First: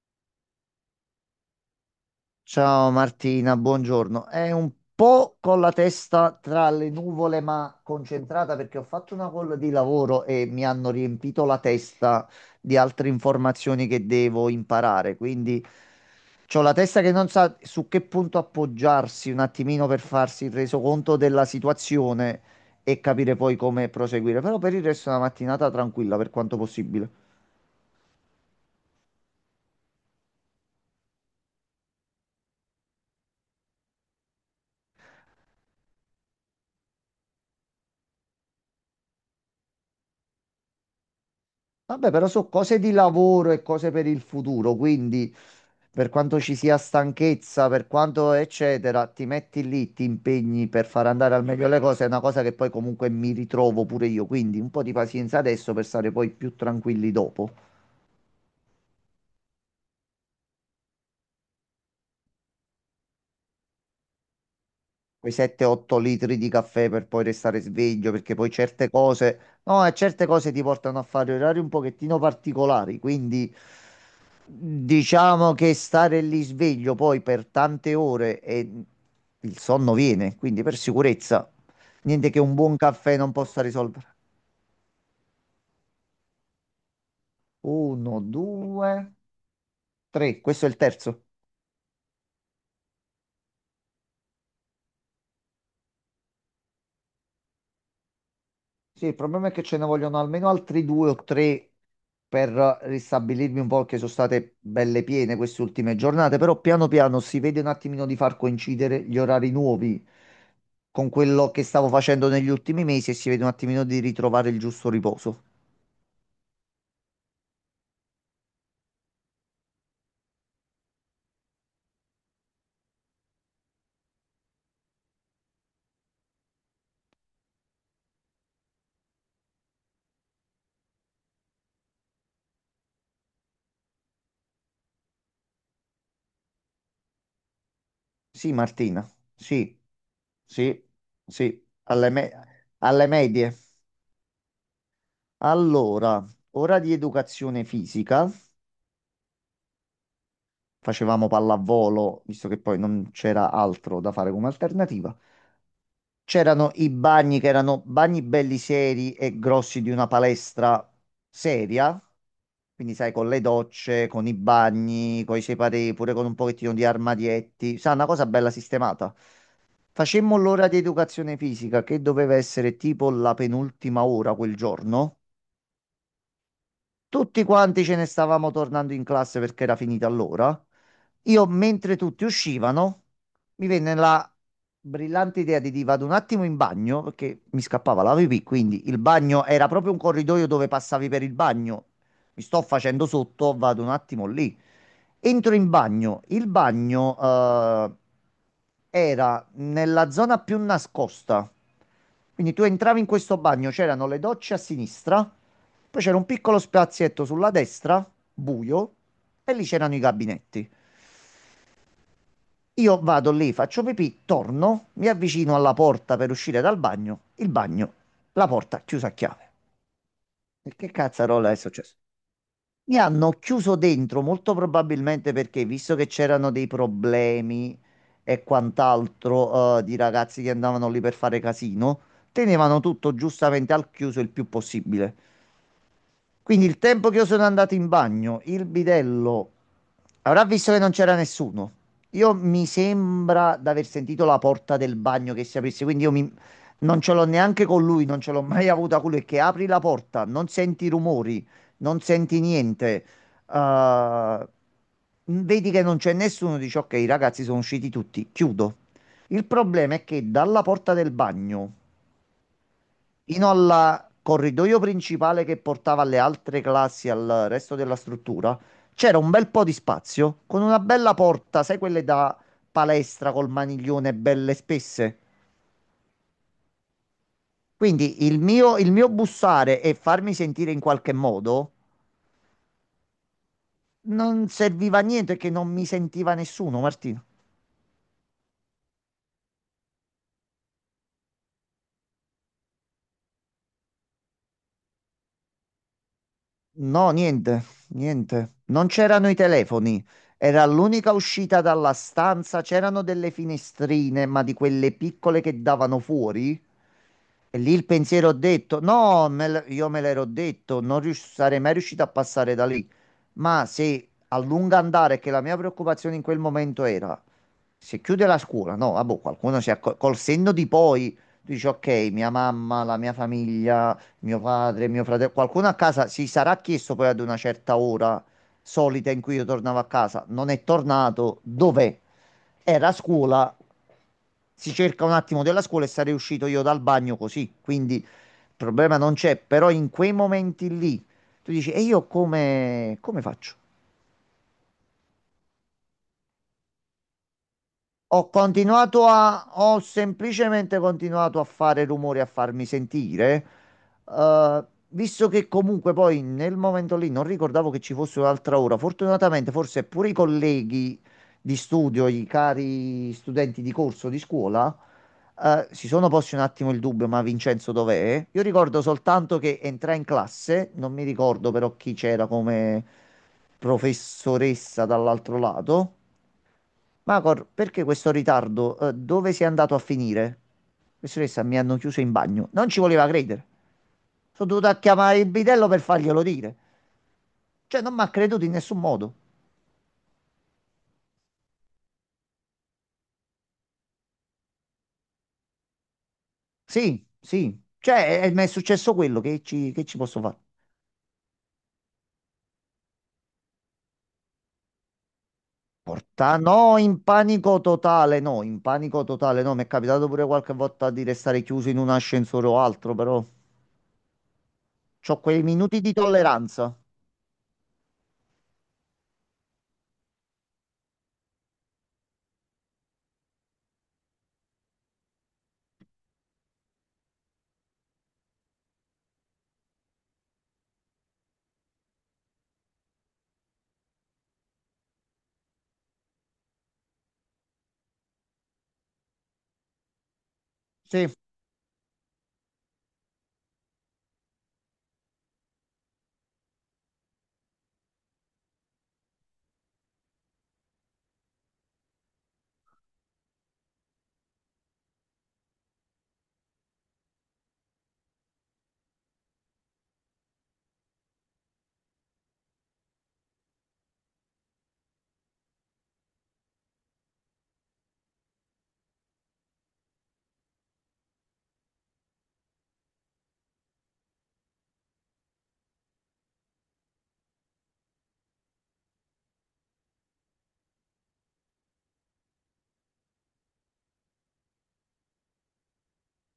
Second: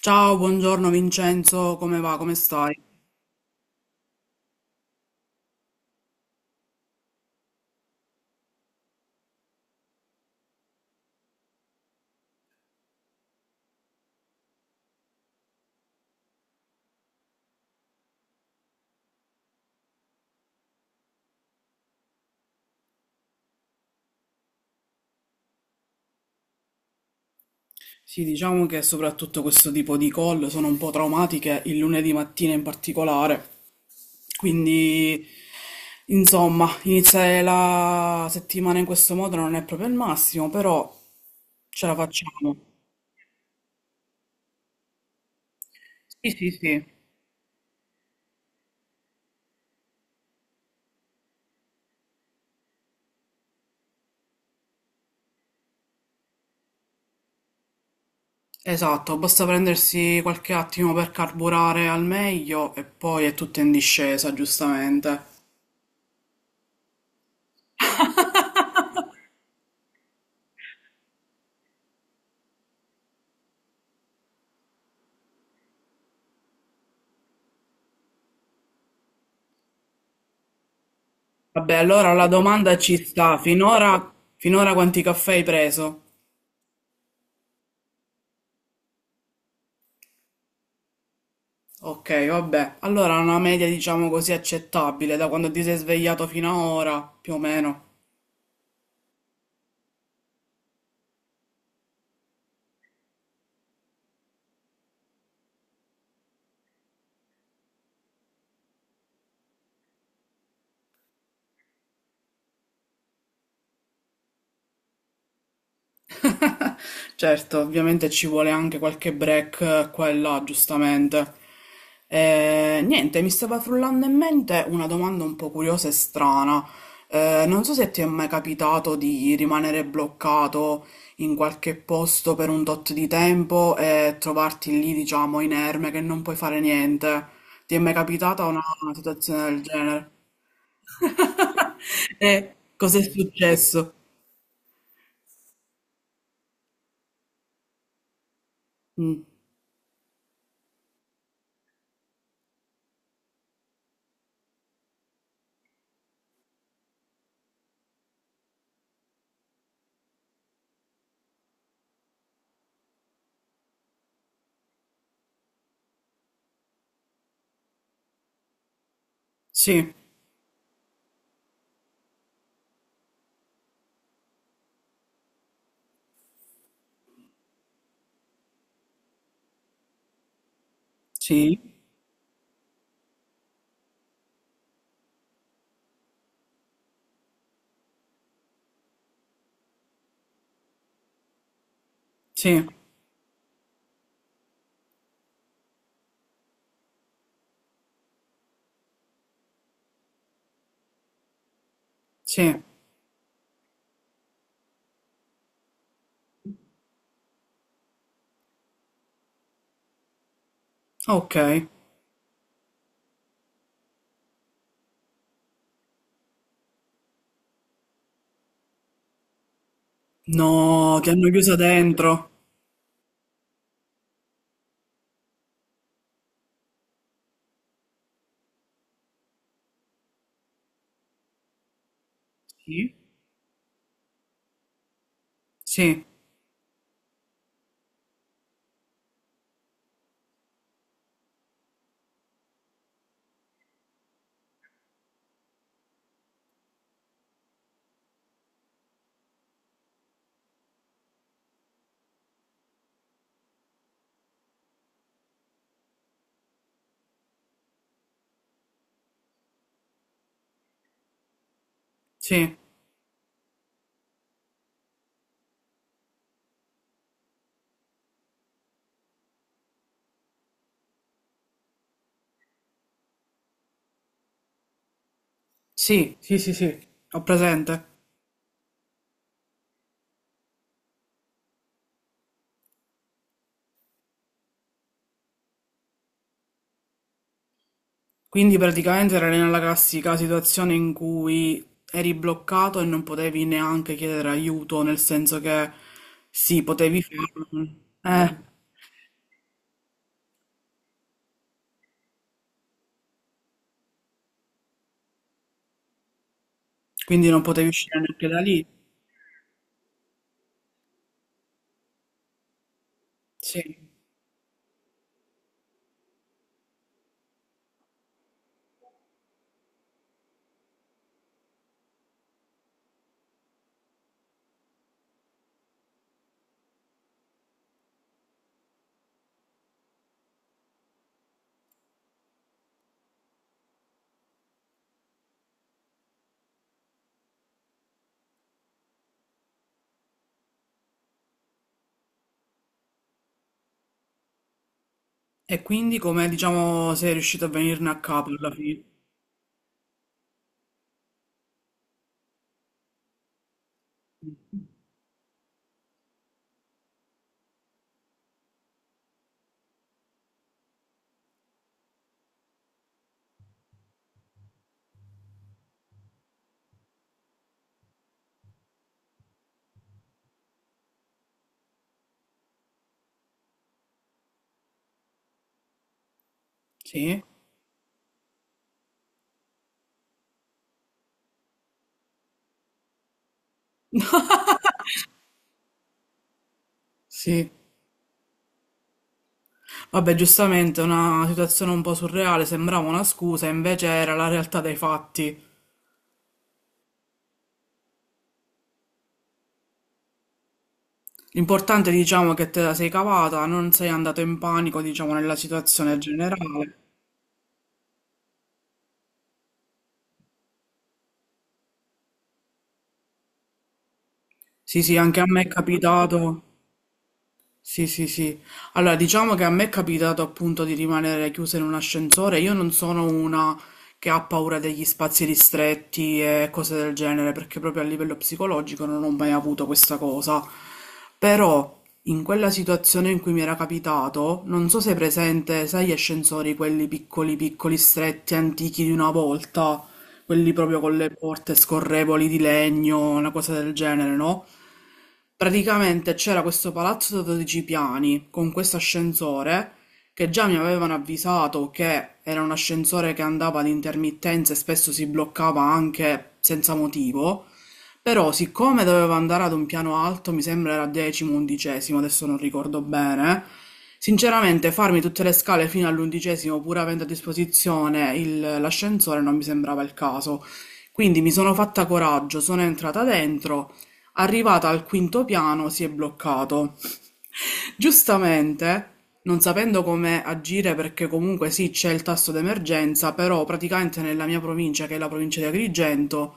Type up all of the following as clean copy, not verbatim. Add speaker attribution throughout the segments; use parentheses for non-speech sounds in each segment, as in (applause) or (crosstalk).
Speaker 1: Ciao, buongiorno Vincenzo, come va? Come stai?
Speaker 2: Ciao Martina, buongiorno. È un po' con la testa tra le nuvole, ma concentrata perché ho fatto una call di lavoro e mi hanno riempito la testa di altre informazioni che devo imparare. Quindi ho la testa che non sa su che punto appoggiarsi un attimino per farsi il resoconto della situazione e capire poi come proseguire. Però per il resto è una mattinata tranquilla per quanto possibile.
Speaker 1: Sì, diciamo che soprattutto questo tipo di call sono un po' traumatiche, il lunedì mattina in particolare. Quindi, insomma, iniziare la settimana in questo modo non è proprio il massimo, però ce la
Speaker 2: Vabbè, però sono
Speaker 1: facciamo.
Speaker 2: cose di lavoro e cose per il futuro, quindi per
Speaker 1: Sì,
Speaker 2: quanto
Speaker 1: sì,
Speaker 2: ci sia
Speaker 1: sì.
Speaker 2: stanchezza, per quanto eccetera, ti metti lì, ti impegni per far andare al meglio le cose, è una cosa che poi comunque mi ritrovo pure io, quindi un po' di pazienza adesso per stare poi più tranquilli dopo.
Speaker 1: Esatto, basta prendersi qualche attimo per carburare al meglio e poi è tutto in discesa, giustamente.
Speaker 2: Quei 7-8 litri di caffè per poi restare sveglio, perché poi certe cose, no, e certe cose ti portano a fare orari un pochettino particolari, quindi diciamo che stare lì sveglio poi per tante ore e il sonno viene, quindi per sicurezza,
Speaker 1: Vabbè, allora la
Speaker 2: niente che un buon
Speaker 1: domanda ci
Speaker 2: caffè non
Speaker 1: sta.
Speaker 2: possa risolvere.
Speaker 1: Finora quanti caffè hai preso?
Speaker 2: Uno, due, tre, questo è il terzo.
Speaker 1: Ok, vabbè. Allora una media diciamo così accettabile da quando ti sei svegliato fino a ora, più o meno.
Speaker 2: Sì, il problema è che ce ne vogliono almeno altri due o tre per ristabilirmi un po' che sono state belle piene queste ultime giornate, però piano piano si vede un attimino di far coincidere gli orari nuovi con quello che stavo facendo negli ultimi mesi e si vede un attimino di ritrovare il giusto riposo.
Speaker 1: Certo, ovviamente ci vuole anche qualche break qua e là, giustamente. Niente, mi stava frullando in mente una domanda un po' curiosa e strana. Non so se ti è mai capitato di rimanere bloccato in qualche posto per un tot di tempo e trovarti lì, diciamo, inerme, che non puoi fare niente. Ti è mai capitata
Speaker 2: Sì,
Speaker 1: una
Speaker 2: Martina,
Speaker 1: situazione del
Speaker 2: sì,
Speaker 1: genere?
Speaker 2: sì, sì,
Speaker 1: (laughs) E cos'è
Speaker 2: alle medie.
Speaker 1: successo?
Speaker 2: Allora, ora di educazione fisica.
Speaker 1: Mm,
Speaker 2: Facevamo pallavolo, visto che poi non c'era altro da fare come alternativa. C'erano i bagni che erano bagni belli seri e grossi di una palestra seria, quindi sai, con le docce, con i bagni, con i separé, pure con un pochettino di armadietti, sai, una cosa bella sistemata.
Speaker 1: sì,
Speaker 2: Facemmo l'ora di educazione fisica che doveva essere tipo la penultima ora quel giorno. Tutti quanti ce ne stavamo tornando in classe perché era finita l'ora. Io,
Speaker 1: sì,
Speaker 2: mentre tutti uscivano, mi venne la brillante idea di dire vado un attimo in bagno perché mi scappava la pipì, quindi il bagno era proprio un corridoio dove passavi per il bagno. Mi sto
Speaker 1: sì.
Speaker 2: facendo sotto, vado un attimo lì. Entro in bagno. Il bagno, era nella zona più nascosta. Quindi
Speaker 1: Sì,
Speaker 2: tu entravi in questo bagno, c'erano le docce a sinistra, poi c'era un piccolo spazietto sulla destra, buio, e lì c'erano i gabinetti.
Speaker 1: okay.
Speaker 2: Io vado lì, faccio pipì, torno, mi avvicino alla porta per uscire dal bagno, la porta chiusa a chiave. E che
Speaker 1: No, ti hanno
Speaker 2: cazzarola
Speaker 1: chiuso
Speaker 2: è successo?
Speaker 1: dentro.
Speaker 2: Mi hanno chiuso dentro, molto probabilmente perché, visto che c'erano dei problemi e quant'altro, di ragazzi che andavano lì per fare casino, tenevano
Speaker 1: Sì?
Speaker 2: tutto giustamente al chiuso il più possibile.
Speaker 1: Sì,
Speaker 2: Quindi il tempo che io sono andato in bagno, il bidello avrà visto che non c'era nessuno. Io mi sembra di aver sentito la porta del bagno che si aprisse, quindi non ce l'ho neanche con lui, non ce l'ho mai avuta con lui, che apri la porta, non senti rumori, non senti niente. eh, Vedi che non c'è nessuno, dici ok, i ragazzi sono usciti tutti, chiudo. Il problema è che dalla porta del bagno
Speaker 1: sì,
Speaker 2: fino al corridoio principale che portava alle altre classi, al resto della struttura, c'era un bel po' di spazio con una bella porta, sai quelle da palestra col maniglione belle spesse?
Speaker 1: sì, sì, sì, sì, ho presente.
Speaker 2: Quindi il mio bussare e farmi sentire in qualche modo non serviva a niente che non mi sentiva nessuno, Martino.
Speaker 1: Quindi praticamente era nella classica situazione in cui eri bloccato e non potevi neanche chiedere aiuto, nel senso che sì, potevi
Speaker 2: No,
Speaker 1: farlo.
Speaker 2: niente,
Speaker 1: Eh,
Speaker 2: niente. Non c'erano i telefoni. Era l'unica uscita dalla stanza. C'erano delle finestrine, ma di quelle piccole che davano fuori.
Speaker 1: quindi non
Speaker 2: E
Speaker 1: potevi
Speaker 2: lì il
Speaker 1: uscire neanche
Speaker 2: pensiero ho
Speaker 1: da lì.
Speaker 2: detto: no, io me l'ero detto, non rius- sarei mai riuscito a passare da lì.
Speaker 1: Sì.
Speaker 2: Ma se a lungo andare, che la mia preoccupazione in quel momento era se chiude la scuola, no, vabbè, col senno di poi, tu dici ok, mia mamma, la mia famiglia, mio padre, mio fratello, qualcuno a casa si sarà chiesto poi ad una certa ora solita in cui io tornavo a casa, non è tornato, dov'è? Era a scuola, si cerca un attimo della scuola e sarei uscito io dal bagno così, quindi il problema non c'è, però in quei momenti lì tu dici e io come, come faccio?
Speaker 1: E quindi come, diciamo, sei riuscito a venirne a capo alla fine?
Speaker 2: Ho semplicemente continuato a fare rumore, a farmi sentire, visto che comunque poi nel momento lì non ricordavo che ci fosse un'altra ora. Fortunatamente, forse pure i colleghi di studio, i cari studenti di corso di scuola, si sono posti un attimo il dubbio, ma Vincenzo dov'è? Io ricordo soltanto che entrai in classe, non mi ricordo però chi c'era come professoressa dall'altro lato.
Speaker 1: Sì?
Speaker 2: Macor, perché questo ritardo? Dove sei andato a finire? Professoressa, mi hanno chiuso in bagno. Non ci voleva credere. Sono dovuto a chiamare il bidello per farglielo dire.
Speaker 1: Sì.
Speaker 2: Cioè, non mi ha creduto in nessun modo.
Speaker 1: Vabbè, giustamente una situazione un po' surreale, sembrava una scusa, invece era la realtà dei fatti.
Speaker 2: Sì, sì. Cioè, mi è successo quello che che ci posso fare?
Speaker 1: L'importante, diciamo, è che te la sei cavata, non sei andato in panico, diciamo, nella situazione
Speaker 2: Porta, no,
Speaker 1: generale.
Speaker 2: in panico totale, no, in panico totale, no. Mi è capitato pure qualche volta di restare chiuso in un ascensore o altro, però
Speaker 1: Sì, sì, anche
Speaker 2: c'ho
Speaker 1: a me
Speaker 2: quei
Speaker 1: è
Speaker 2: minuti di
Speaker 1: capitato.
Speaker 2: tolleranza.
Speaker 1: Sì, sì, sì. Allora, diciamo che a me è capitato appunto di rimanere chiusa in un ascensore. Io non sono una che ha paura degli spazi ristretti e cose del genere, perché proprio a livello psicologico non ho mai avuto questa cosa. Però, in quella situazione in cui mi era capitato, non so se è presente, sai, gli ascensori, quelli piccoli, piccoli, stretti, antichi di una volta, quelli proprio con
Speaker 2: Sì,
Speaker 1: le porte scorrevoli di legno, una cosa del genere, no? Praticamente c'era questo palazzo da 12 piani con questo ascensore che già mi avevano avvisato che era un ascensore che andava ad intermittenza e spesso si bloccava anche senza motivo. Però, siccome dovevo andare ad un piano alto, mi sembra era 10º, 11º, adesso non ricordo bene. Sinceramente, farmi tutte le scale fino all'11º, pur avendo a disposizione l'ascensore, non mi sembrava il caso. Quindi mi sono fatta coraggio, sono entrata dentro, arrivata al quinto piano si è bloccato. Giustamente, non sapendo come agire perché comunque sì, c'è il tasto d'emergenza, però praticamente nella mia provincia, che è la provincia di Agrigento,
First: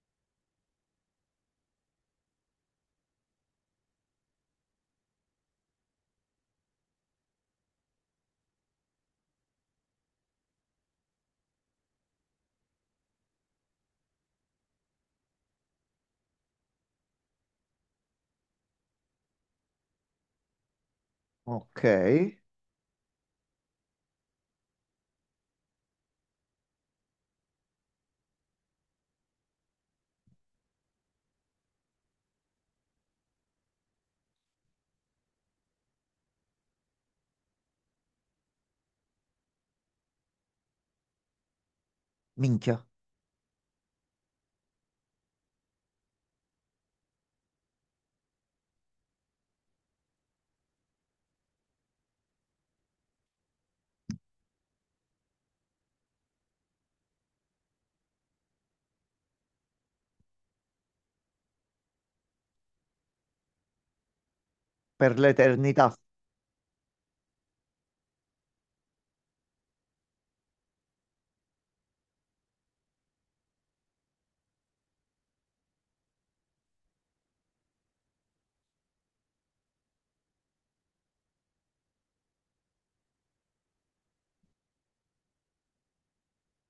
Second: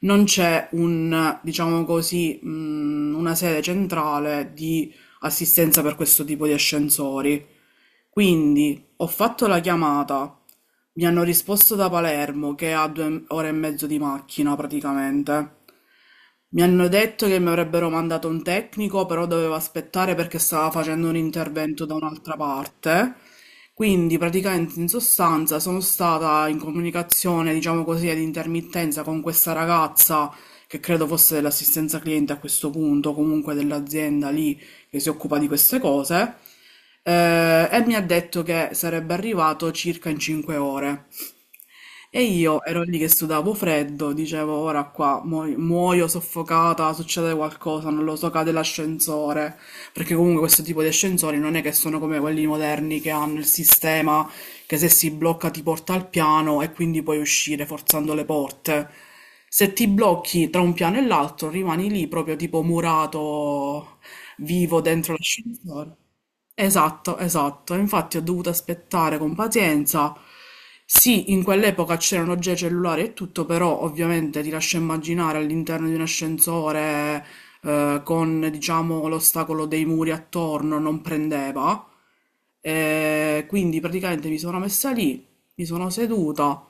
Speaker 1: non c'è un, diciamo così, una sede centrale di assistenza per questo tipo di ascensori. Quindi ho fatto la chiamata, mi hanno risposto da Palermo, che è a 2 ore e mezzo di macchina praticamente. Mi hanno detto che mi avrebbero mandato un tecnico, però dovevo aspettare perché stava facendo un intervento
Speaker 2: ok.
Speaker 1: da un'altra parte. Quindi praticamente in sostanza sono stata in comunicazione, diciamo così, ad intermittenza con questa ragazza che credo fosse dell'assistenza cliente a questo punto, comunque dell'azienda lì che si occupa di queste cose, e mi ha detto che sarebbe arrivato circa in 5 ore. E io
Speaker 2: Minchia,
Speaker 1: ero lì che sudavo freddo, dicevo ora qua muoio soffocata, succede qualcosa, non lo so, cade l'ascensore, perché comunque questo tipo di ascensori non è che sono come quelli moderni che hanno il sistema che se si blocca ti porta al piano e quindi puoi uscire forzando le porte. Se ti blocchi tra un piano e l'altro rimani lì proprio tipo murato vivo
Speaker 2: per
Speaker 1: dentro
Speaker 2: l'eternità.
Speaker 1: l'ascensore. Esatto, esatto. Infatti ho dovuto aspettare con pazienza. Sì, in quell'epoca c'erano già i cellulari e tutto, però ovviamente ti lascio immaginare all'interno di un ascensore con, diciamo, l'ostacolo dei muri attorno non prendeva. E quindi praticamente mi sono messa lì, mi sono seduta,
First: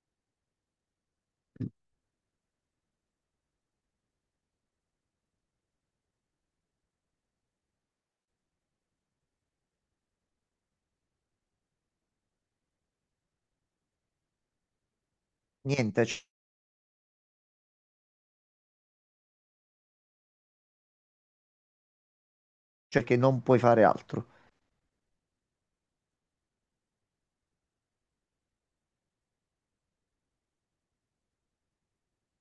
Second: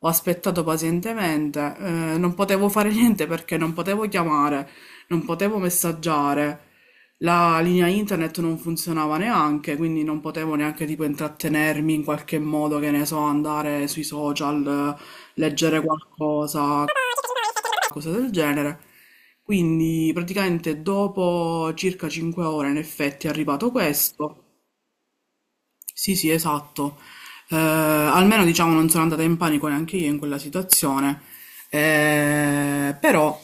Speaker 1: ho aspettato pazientemente, non potevo fare (laughs) niente perché non potevo chiamare, non potevo messaggiare. La linea internet non funzionava neanche, quindi non potevo neanche tipo intrattenermi in qualche modo, che ne so, andare sui social, leggere
Speaker 2: Niente, c-
Speaker 1: qualcosa, cose del genere. Quindi praticamente dopo circa 5 ore in effetti è arrivato
Speaker 2: cioè che
Speaker 1: questo.
Speaker 2: non puoi fare altro.
Speaker 1: Sì, sì, esatto. Almeno diciamo non sono andata in panico neanche io in quella situazione. Però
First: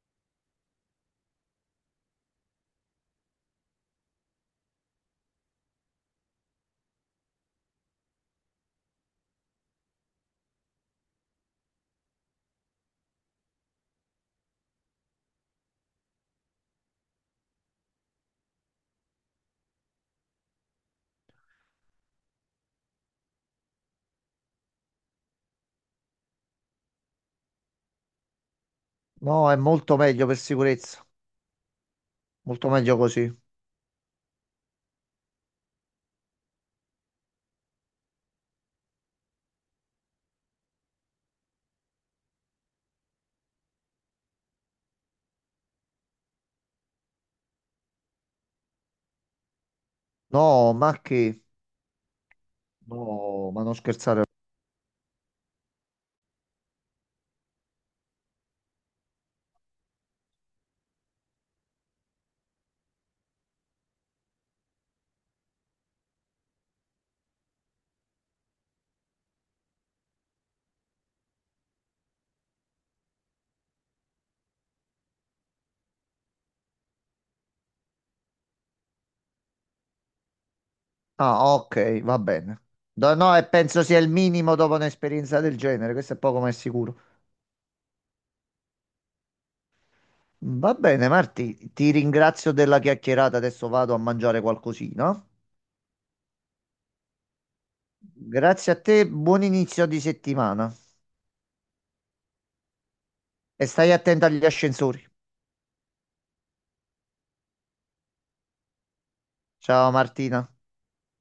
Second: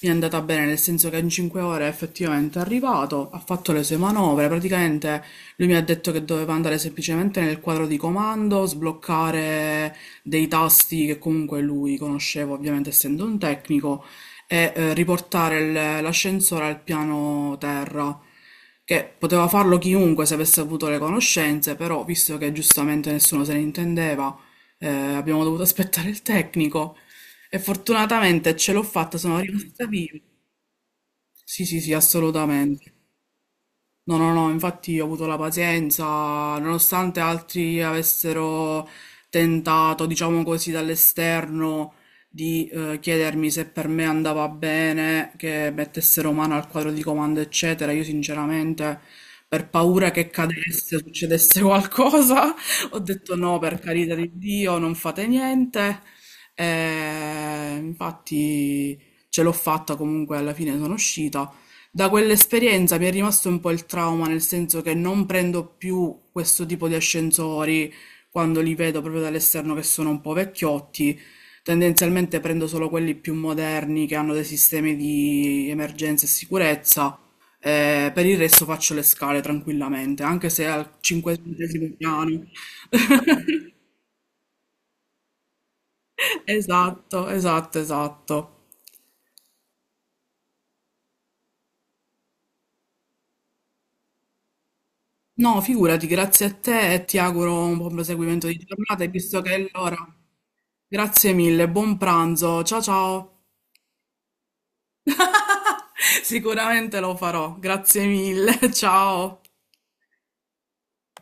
Speaker 1: mi è andata bene nel senso che in 5 ore è effettivamente arrivato, ha fatto le sue manovre, praticamente lui mi ha detto che doveva andare semplicemente nel quadro di comando, sbloccare dei tasti che comunque lui conosceva ovviamente essendo un tecnico e riportare l'ascensore al piano terra, che poteva farlo chiunque se avesse avuto le conoscenze, però visto che giustamente nessuno se ne intendeva, abbiamo dovuto aspettare il tecnico e fortunatamente ce l'ho fatta, sono
Speaker 2: No, è
Speaker 1: rimasta
Speaker 2: molto
Speaker 1: viva.
Speaker 2: meglio per sicurezza,
Speaker 1: Sì, sì, sì,
Speaker 2: molto
Speaker 1: assolutamente.
Speaker 2: meglio così.
Speaker 1: No, no, no, infatti ho avuto la pazienza, nonostante altri avessero tentato, diciamo così, dall'esterno di chiedermi se per me andava bene, che mettessero mano al quadro di comando, eccetera, io sinceramente, per paura che
Speaker 2: No,
Speaker 1: cadesse,
Speaker 2: ma che?
Speaker 1: succedesse qualcosa, (laughs) ho detto
Speaker 2: No,
Speaker 1: no,
Speaker 2: ma non
Speaker 1: per carità
Speaker 2: scherzare.
Speaker 1: di Dio, non fate niente. E infatti ce l'ho fatta comunque, alla fine sono uscita. Da quell'esperienza mi è rimasto un po' il trauma, nel senso che non prendo più questo tipo di ascensori quando li vedo proprio dall'esterno che sono un po' vecchiotti. Tendenzialmente prendo solo quelli più moderni che hanno dei sistemi di emergenza e sicurezza. Per il resto faccio le scale tranquillamente, anche se al
Speaker 2: Ah,
Speaker 1: cinquecentesimo
Speaker 2: ok, va
Speaker 1: piano.
Speaker 2: bene. No,
Speaker 1: (laughs)
Speaker 2: no, e penso sia il minimo dopo un'esperienza del genere, questo è poco ma è sicuro.
Speaker 1: Esatto, esatto, esatto.
Speaker 2: Va bene, Marti, ti ringrazio della chiacchierata, adesso vado a mangiare qualcosina.
Speaker 1: No, figurati, grazie a te e ti auguro un buon proseguimento di
Speaker 2: Grazie a
Speaker 1: giornata,
Speaker 2: te,
Speaker 1: e visto
Speaker 2: buon
Speaker 1: che è
Speaker 2: inizio
Speaker 1: l'ora.
Speaker 2: di settimana
Speaker 1: Grazie mille, buon pranzo. Ciao ciao.
Speaker 2: e stai attento agli ascensori.
Speaker 1: (laughs) Sicuramente lo farò. Grazie mille. (laughs) Ciao.
Speaker 2: Ciao Martina.